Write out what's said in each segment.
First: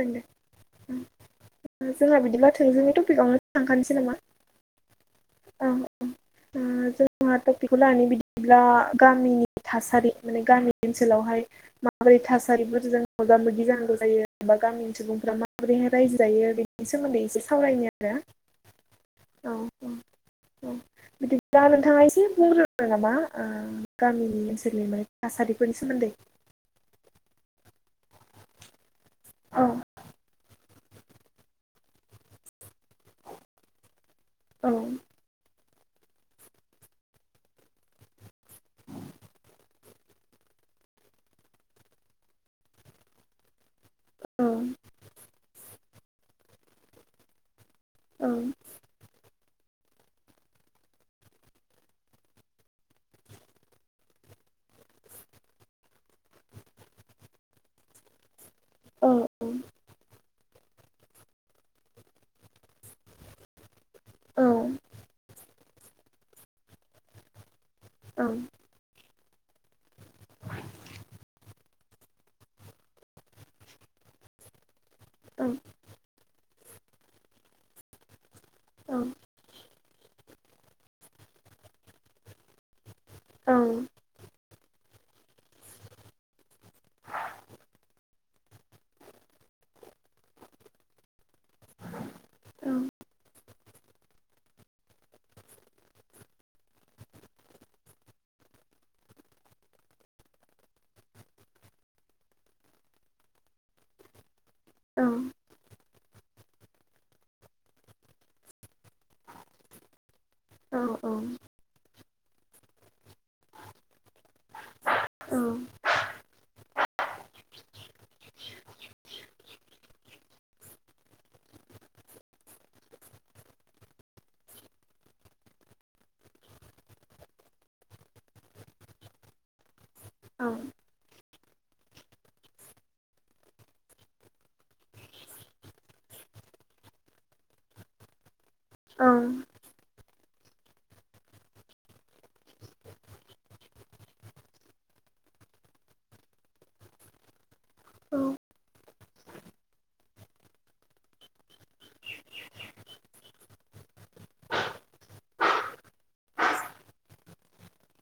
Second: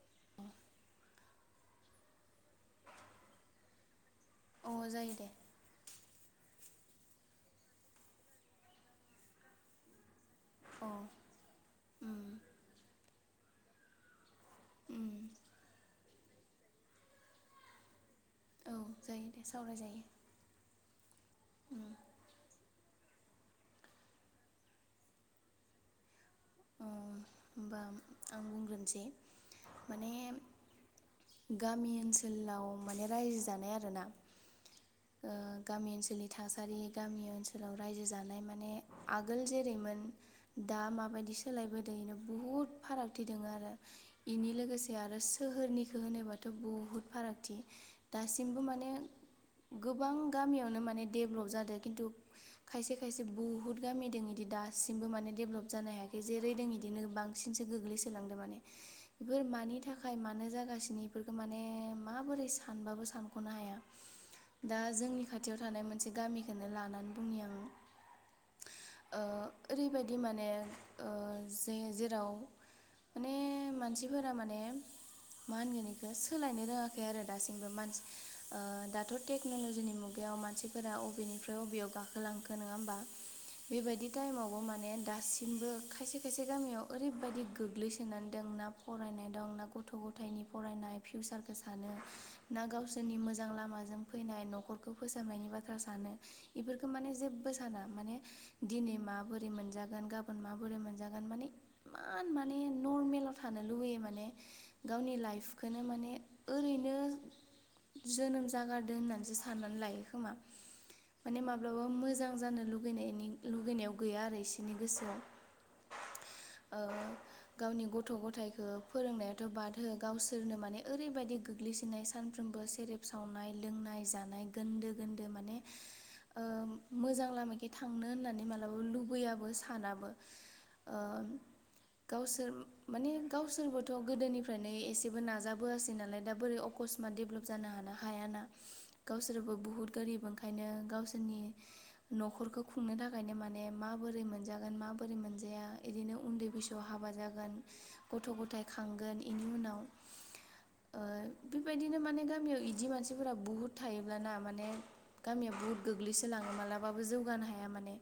दे जोंहा बिदिब्ला थोंजोनि टपिकआवनो थांखानोसै नामा? अ जायो दे औ औ जोंहा टपिकखौ लानो बिदिब्ला गामिनि थासारि। माने गामि अ ओनसोलावहाय माबोरै उम थासारिफोरजों मोगा मोगि जानांगौ जायो। बिदिब्ला गामिनि उम सुबुंफ्रा माबोरैहाय रायजो जायो बेनि सोमोन्दै एसे सावरायनाया। औ जायो दे हो औ औ सावरायजायो औ बिदिबब्ला उम नोंथाङा एसे बुंग्रो। नामा गामिनि ओनसोलनि माने थासारिफोरनि सोमोन्दै। होमबा आं बुंग्रोनोसै औ माने। गामि ओनसोलाव माने रायजो जानाय आरोना। औ ओ गामि ओनसोलनि थासारि गामि ओनसोलाव रायजो जानाय माने आगोल जेरैमोन। दा माबायदि सोलायबोदों इनो बुहुद फारागथि दोङो आरो औ बेनि लोगोसे आरो। सोहोरनिखो होनोबाथ' बुहुद फारागथि दासिमबो माने गोबां गामियावनो माने डेभेलप जादों खिन्थु। खायसे खायसे बुहुद गामि द इदि दासिमबो माने डेभेलप जानो हायाखै। जेरै द बिदिनो बांसिनसो गोग्लैसोलांदों माने औ बोरमानि थाखाय म जागासिनो बेफोरखौ माने माबोरै सानबाबो सानखनो हाया। औ दा जोंनि खाथियाव थानाय मोनसे गामिखौनो लानानै बुंनि आं। औ ओरैबायदि माने ज जेराव माने मानसिफोरा माने औ मा होंगोन बेखौ सोलायनो रोङाखै आरो दासिमबो मानसि अ औ दाथ' टेक्न'लजिनि मुगायाव मानसिफोरा अबेनिफ्राय अबेयाव गाखोलांखो नङा होमबा बेबायदि टाइमावबो माने दासिमबो खायसे खायसे गामियाव ओरैबायदि गोग्लैसोनानै दं ना फरायनाय दं ना गथ' गथायाइनि फरायनाय संसार सनो ना गावसोरनि मोजां मोजां लामाजों फैनाय न'खरखौ फोसाबनायनि बाथ्रा सानो बेफोरखौ माने जेबो साना माने दिनै माबोरै मोनजागोन गाबोन माबोर बोरै मोनजागोन माने इमान माने नर्मेलाव थानो लुुगैयो माने गावनि लाइफखौनो माने ओरैनो जोनोम जागारदों होननानैसो साननानै लायो खोमा औ औ औ माने माब्लाबा मोजां जानो लुबैनायनि लुगैनायाव गैया आरो इसनि गोसोआव आ गावनि गथ' गथायाइखौ फोरोंनायाथ' बाद हो गावसोरनो माने ओरैबायदि गोग्लैसननाय सानफ्रोम बो सेरेब सावनाय लोंनाय जानाय गोनदो गोनदो माने मोजां लामाखि थांनो होननानै मालाबा लुबैयाबो सानाबो औ अं गावसोर माने गावसोरबोथ' गोदोनिफ्रायनो एसेबो नाजाबोआसै नालाय दा बोरैख कसमा दडेभलप जानो हानो हायाना गावसोरबो बुहुत गोरिब ओंखायनो गावसोरनि न'खरखौ खुंनो थाखायनो माने माबोरै मोनजागोन माबोरै बोरै मोनजाया बिदि बिदिनो उन्दै बैसोआव हाबा जागोन गथ' गथाय खांगोन बेनि उनाव बेबायदिनो माने गामियाव बिदि मानसिफोरा बुहुद थायोब्लाना माने गामिया बुहुत गोग्लैसोलाङो मालाबाबो जौगानो हाया माने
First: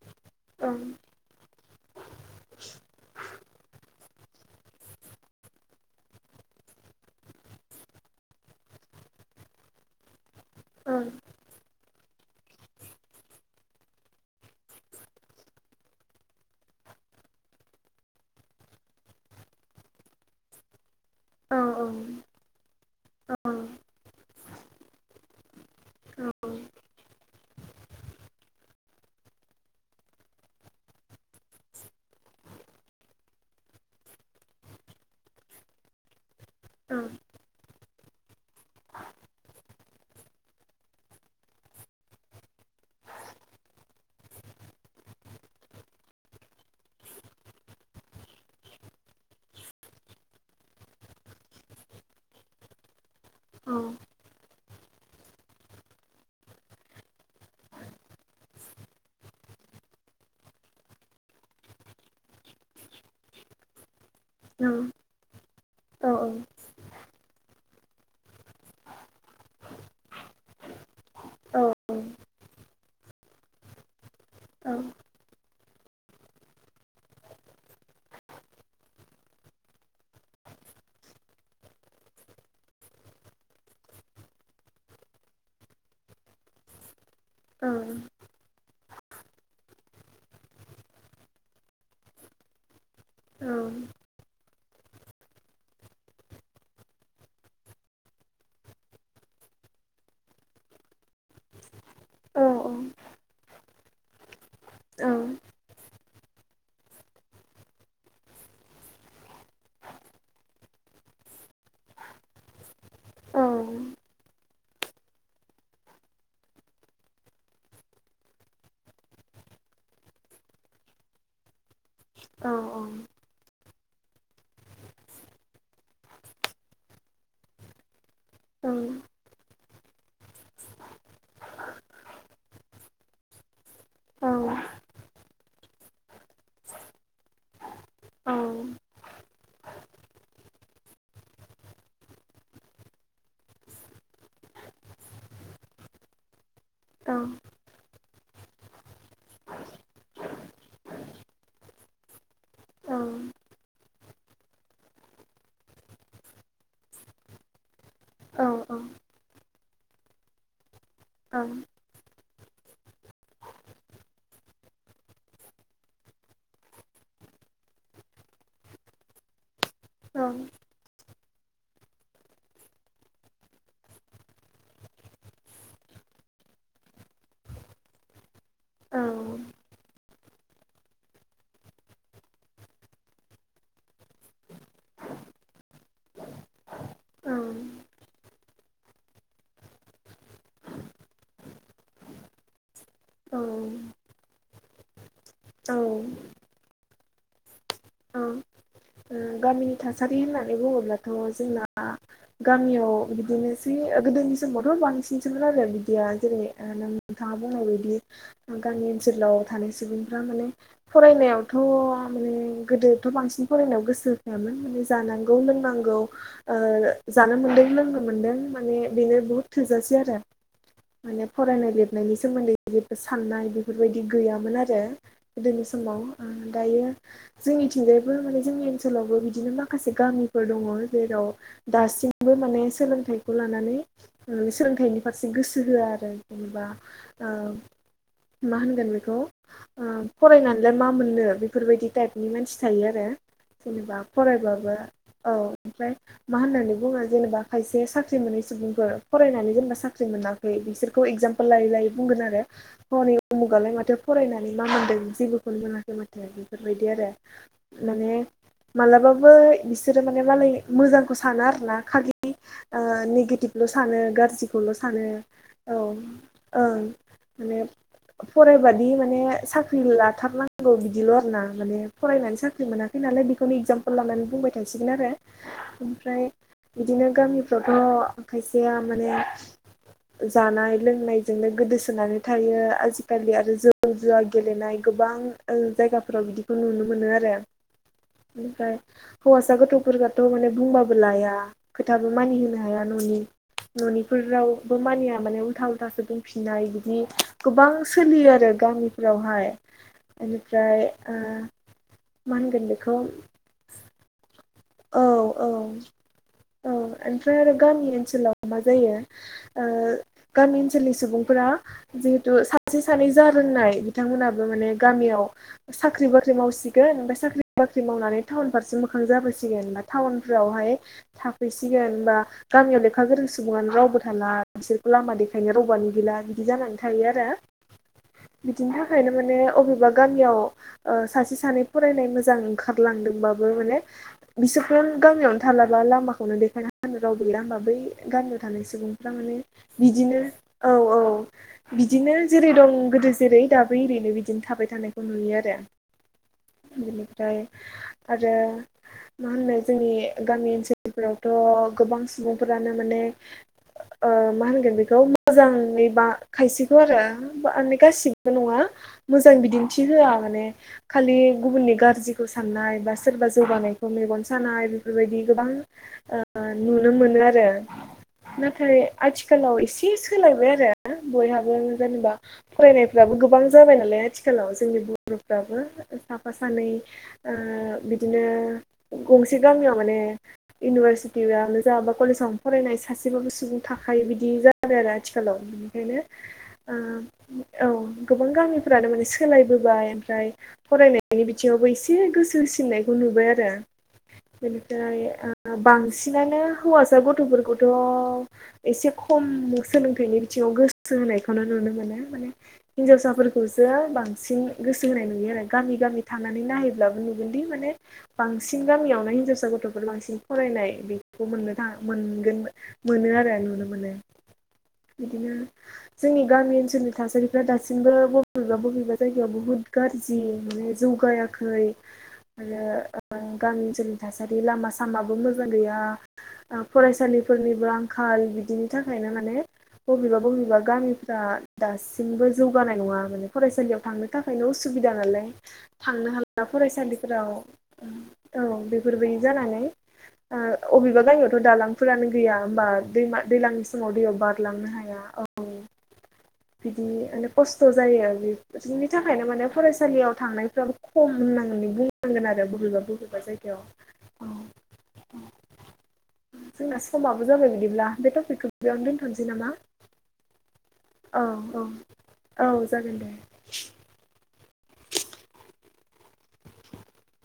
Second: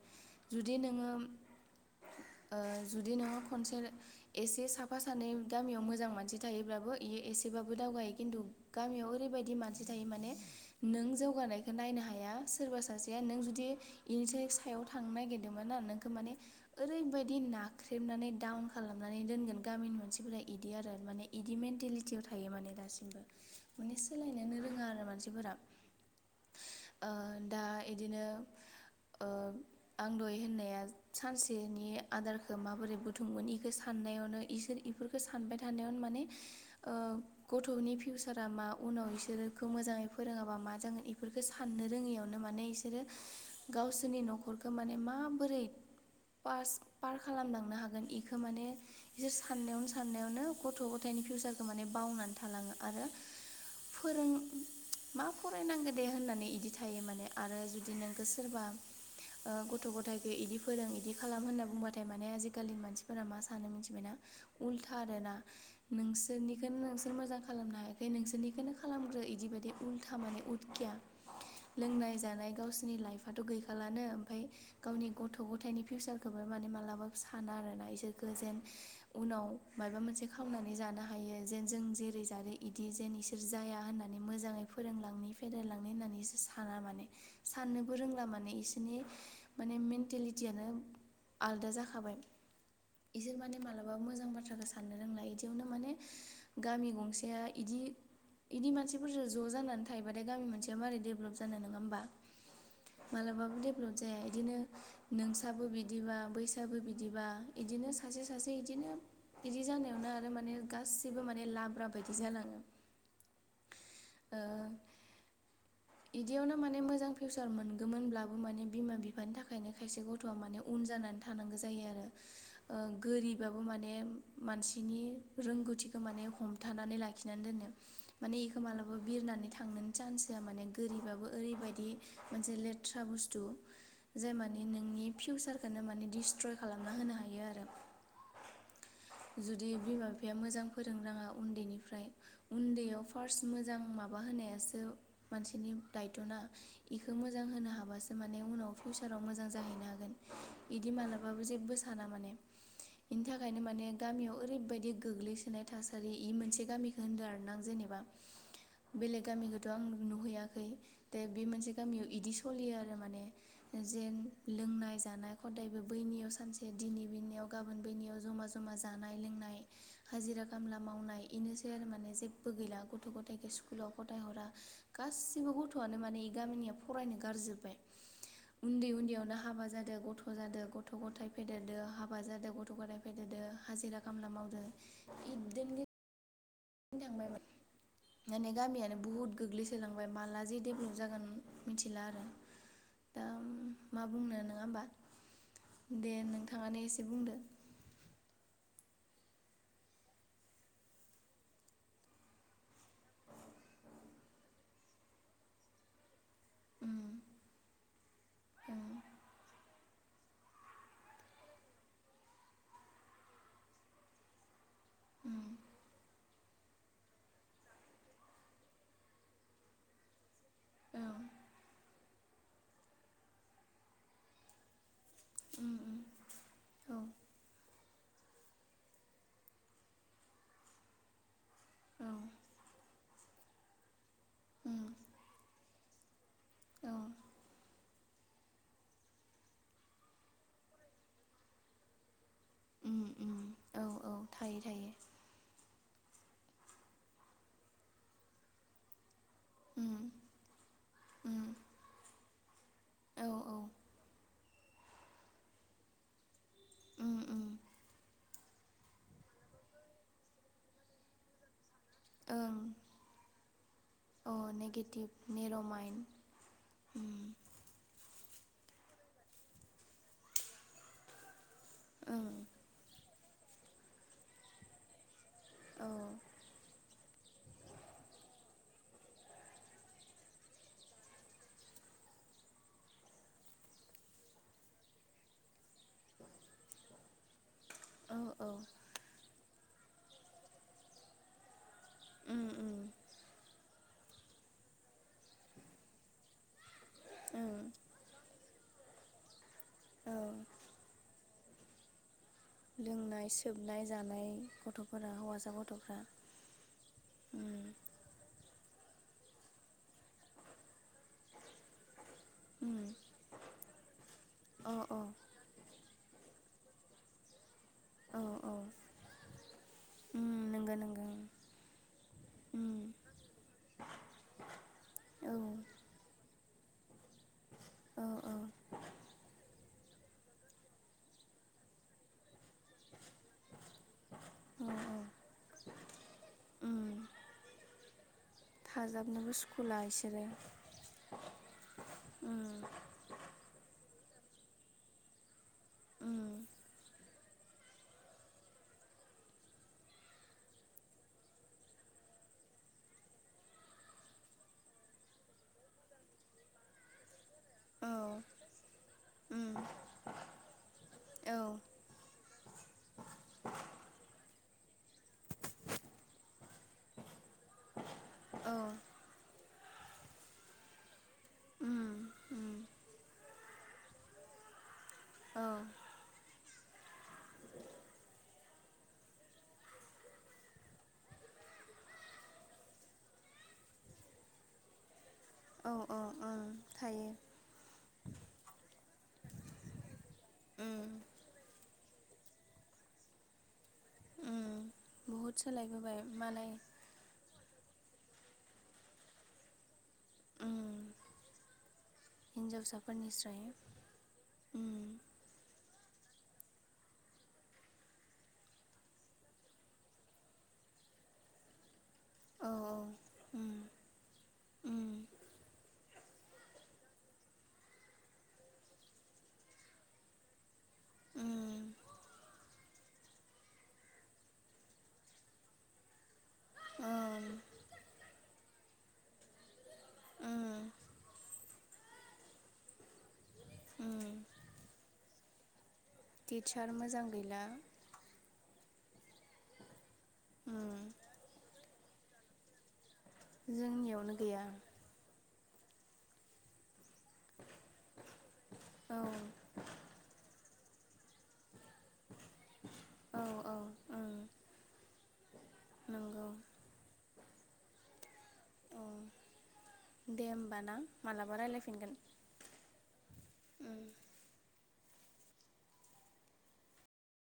जुदि नोङो अ जुदि नोङो खनसे एसे साफा सानै गामियाव मोजां मानसि थायोब्लाबो बे एसेब गदावगायो खिन्थु गामियाव ओरैबायदि मानसि थायो माने नों जौगानायखौ नायनो हाया सोरबा सासेया नों जुदि इनिस सायाव थांनो नागिरदोंमोन ना नोंखौ माने ओरैबायाददि नाख्रेबनानै दडाउन खालामनानै दोनगोन गामिनि मानसिफोरा इदि आरो माने इदि मेन्टेलिटियाव थायो माने दासि माने सोलायनोनो रोङा आरो मानसिफोरा अ दा इदिनो आं दय होननाया सानसेनि आदारखौ माबोरै बुथुमगगोन बेखौ साननायावनो इसोर इफोरखौ सानबाय थानायावनो माने गथ'नि फिउचारा मा उनाव बिसोरखौ मोजाङै फोरोङाबा मा जागोन इफोरखौ साननो रोङियावनो माने बिसोरो गावसोरनि न'खरखौ माने माबोरै पास पार खालामलांनो हागोन बेखौ माने बिसोर साननायावनो साननायावनो गथ' गथायनि फैसारखौ माने बावनानै थालाङो आरो फोरों मा फरायनांगौ दे होननानै बिदि थायो माने आरो जुदि नोंखौ सोरबा गथ' गथथायखौ इदि फोरों इदि दाखालाम होनना बुंबाथाय माने आजिखालिनि मानसिफोरा मा सानो मिथिबायना उल्था आरोना नोंसोरनिखौनो नोंसोर मोजां खालामनो हायाखै नोंसोरनिखौनो खालामग्रो इदि बायदि उल्था माने उदखिया लोंनाय जानाय गावसिोरनि लाइफआथ' गैखालानो ओमफ्राय गावनि गथ' गथाय फिउचारखौबो माने मालाबाबो साना आरोना इसोर गोजेन उनाव माबा मोनसे खालामनानै जानो हायो जेन जों जेरै जादों इदि जेन इसोर जाया होननानै मोजाङै फोरोंलांनो फेेदेरलांनो होननानैसो साना माने साननोबो रोंला माने बिसोरनि माने मेन्टेलिटियानो आलदा जाखाबाय बिसोर माने मालाबा मोजां बाथ्राखौ सा आननो रोंला इदियावनो माने गामि गंसेया इदि इदि मानसिफोरजो जानानै थायोबाथाय गामि मोनसेया मारै देब्लप जानो नङा होमबा मालाबाबो डेभेलप जाया बिदिनो नों बो बिदिबा बैसाबो बिदिबा इदिनो सासे सासे इदिनो इदि जानायावनो आरो माने गासैबो माने लाब्रा बायदि जालाङो औ ओ इदियावनो माने मोजां फिउसार मोनगौमोनब्लाबो माने बिमा बिफानि थाखायनो खायसे गथ' थ'आ माने उन जानानै थांगौ जायो आरो ओ गोरिबा माने मानसिनि रोंगौथिखौ माने हमथानानै लाखिनानै दोननो माने बेखौ मालाबा बिरनानै थांनोनो चान्स होआ माने गोरिबाबो ओरैबायदि मोनसे लेथ्रा बुस्थु जे माने नोंनि फिउसारखौनो माने डिस्ट्रय खालामना होनो हायो आरो। औ। जुदि बिमा बिफाया मोजां फोरों राङा उन्दैनिफ्राय उन्दैयाव फार्स्ट मोजां माबा होनायासो मानसिनि दायथ'ना इखौ मोजां होनो हाबासो माने उनाव फिउचाराव मोजां जाहैनो हाग गोन इदि मालाबाबो जेबो साना माने इनि थाखायनो माने गामियाव ओरैबायदि गोग्लैसोनाय थासारि इ मोनसे गामिखौ होनदो आरो ना जेनेबा बेलेग गामिखौथ' आं नुहैयाखै दा बे मोनसे गामियाव इदि स सलियो आरो माने जेन लोंनाय जानाय खदायबो बैनियाव सानसे दिनै बिनियाव गाबोन बैनियाव जमा जमा जानाय लोंनाय हाजिरा खामला मावनाय इनोसै आरो माने जेब्बो गैला गथ' गथायाइख स्कुलाव गथायहरा गासिबो गथ'आनो माने गामिनिया फरायनो गारजोबबाय उन्दै उन्दैयावनो हाबा जाद दो गथ' जादो गथ' गथाय फेदेरदो हाबा जादो गथ' गथाय फेदेरदो हाजिरा खामला मावदो [unintelligible] [unintelligible] माने गामियानो बुहुत गोग्लैसोलांबाय माला जे डेभलप जागोन मिथिला आरो दा औ मा बुंनो नङा होमबा दे नोंथाङानो एसे बुंदो। औ ओ गामिनि थासारि होननानै बुङोब्लाथ' जोंना गामियाव बिदिनोसै गोदोनि समावथ' बांसिनसोमोन आरो बिदिया। जेरै नोंथाङा बुंनाय बायदि गामि ओनसोलाव थानाय सुबुंफ्रा माने फरायनायावथ' माने गोदोथ' बांसिन फरायनायाव गोसो होखायामोन माने जानांगौ लोंनांगौ ओ जानो मोनदों लोंनो मोन्दों माने बेनो बुहुद थोजासे आरो। औ माने फरायनाय लिरनायनि सोमोन्दै जेबो साननाय बेफोरबायदि गैयामोन आरो। गोदोनि उम उम समाव ओ दायो औ जोंनिथिंजायबो माने जोंनि ओनसोलावबो बिदिनो माखासे गामिफोर दङ जेराव औ दासिमबो माने सोलोंथाइखौ लानानै उम सोलोंथाइनि फारसे गोसो होआ आरो जेनेबा औ [unintelligible] मा होनगोन बेखौ ओ फरायनानैलाय मा मोननो बेफोरबायदि टाइप नि मानसि थायो उम आरो उम औ जेनेबा औ थायो फरायबाबो थायो औ ओमफ्राय मा होननानै बुङो जेनेबा खायसे साख्रि मोनै सुबुंफोर फरायनानै जेनेबा उम साख्रि मोनाखै बिसोरखौ उम एक्जामपोल लायै लायै बुंगोन आरो। हनै औ औ उमुगालाय माथो फरायनानै मा मोनदों जेबोखौनो मोनाखै माथो बेफोरबायदि आरो। उम उम माने मालाबाबो इसोरो माने मालाय मोजांखौ साना आरोना। खालि ओं। ओ नेगिटिभल' सानो अ गाज्रिखौल' सानो नेगेटिभ नेर' औ माइन्ड ओं। उम माने फरायबादि माने साख्रि लाथारनांगौ बिदिल' आरोना माने ओं फरायनानै साख्रि मोनाखै नालाय बेखौनो एगजामपोल लानानै बुंबाय थांसिगोन आरो औ ओमफ्राय बिदिनो गामिफ्रावथ' खायसेया माने जानाय लोंनायजोंनो गोदोसोनानै थायो आजिखालि आरो जौ जुवा गेलेनाय गोबां ओ जायगाफोराव बिदिखौ नुनो मोनो आरो औ औ ओमफ्राय हौवासा गथ'फोरखौथ' माने बुंबाबो लाया खोथाबो मानि उम होनो उम हाया न'नि न'निफोरावबो मानिया माने उल्था उल्थासो दंफिननाय बिदि ओं गोबां सोलियो आरो गामिफोरावहाय औ इनिफ्राय ओ मा होनगोन बेखौ लोंनाय सोबनाय जानाय गथ औ औ औ ओमफ्राय आरो उम गामि ओनसोलाव मा जायो ओ गामि ओनसोलनि सुबुंफोरा जिहेतु उम सासे सानै जा रोंनाय बिथांमोनाबो माने अ अ गामियाव सा [unintelligible] बाख्रि मावसिगोन ओमफाय साख्रि बाख्रि औ मावनानै टाउन औ फारसे मोखां जाबोसिगोन टाउन उम नंगौ फोरावहाय नंगौ थाफैसिगोनबा उम गामियाव लेखा गोरों सुबङानो रावबो थाला बिसोरखौ लामा औ देखायनो रावबोआनो गैला बिदि जानानै थायो आरो औ बिदिनि थाखायनो माने अबेबा गामियाव ओ सासे सानै फरायनाय मोजां ओंखारलांदोंबाबो माने औ बिसोरखौनो गामियावनो थालाबा लामाखौनो देखायना उम हानो रावबोै गैला होमबा बै गामियाव थानाय सुबुंफ्रा थाजाबनोबो माने सुखुला बिदिनो इसोरो औ औ बिदिनो उम जेरै दं गो जेरै दाबै एरैनो बिदिनो थाबाय थानायखौ नुयो आरो उम बिनिफ्राय आरो मा होननो जोंनि गामि ओनसोलफोरावथ' गोबां सुबुंफोरानो माने ओ मा होनगोन बेखौ मोजाङै बा खायसेखौ आरो माने औ गासिबो नङा मोजां उम बिदिन्थि होआ माने खालि औ गुबुननि गारजिखौसो साननाय बा सोरबा जौगानाय सानाय बेफोरबायदि गोबां नुनो मोनो आरो [unintelligible] औ नाथाय आथिखालाव एसे सोलायबाय आरो बयहाबो उम जेनेबा उम फरायनायफ्राबो गोबां जाबाय नालाय आथिखालाव जोंनि औ [unintelligible] साफा सानै ओ बिदिनो गंसे गामियाव माने इउनिभारसिटियानोजा बा कलेजावनो फरायनाय सासेबाबो सुबुं थाखायो बिदि जाबाय आरो आथिखालाव औ बेनिखायनो औ ओं थायो ओ औ गोबां गामिफ्रानो माने सोलायबोबाय ओमफ्राय उम फरायनायनि बिथिङावबो एसे गोसो होसिननायखौ नुबाय आरो उम बेनिफ्राय बहुद ओ सोलायबोबाय बांसिनानो मालाय हौवासा गथ'फोरखौ [unintelligible] एसे खम सोलोंथाइनि बिथिङाव उम गोसो होनायखौनो नुनो मोनो माने हिन्जावसाफोरनिस्राय हिनजावसाफोरखौसो बांसिन उम गोसो होनाय नुयो आरो गामि गामि थांनानै नायहैब्लाबो नुगोनदि माने बां बांसिन गामियावनो हिनजावसा गथ'फोर बांसिन फरायनाय बेखौ मोननो थाङो मोनगोन औ औ मोनो आरो उम नुनो मोनो उम बिदिनो जोंनि गामि ओनसोलनि थासारिफ्रा दासिमबो बबेबा बबेबा जायगायाव बुहुत गाज्रि माने जौगायाखै उम आरो गामि ओनसोलनि थासारि लामा सामाबो मोजां गैया ओं फरायसालिफोरनिबो आंखाल बिदिनि थाखायनो माने बबेबा उम बबेबा गामिफ्रा दासिमबो जौगानाय नङा माने फरायसालियाव थांनो उम थाखायनो उसुबिदा नालाय थांनो हाला टिचार मोजां फरायसालिफोराव गैला औ बेफोरबायदि जानानै आ उम अबेबा गामियावथ' दालांफोरानो गैया होमबा दैमा दैलांनि समाव जोंनियावनो दैयाव गैया बारलांनो हाया औ बिदि माने खस्थ' जायो आरो बि बिनि औ थाखायनो माने फरायसालियाव थांनायफ्राबो खम होननांगोन बे बुंनांगोन आरो बबेबा बबेबा औ औ ओं जायगायाव नंगौ जोंना समाबो जाबाय बिदिब्ला बे टपिकखौ बेयावनो दोनथ'नोसै नामा? होनबा ना औ मालाबा औ रायलायफिनगोन औ जागोन दे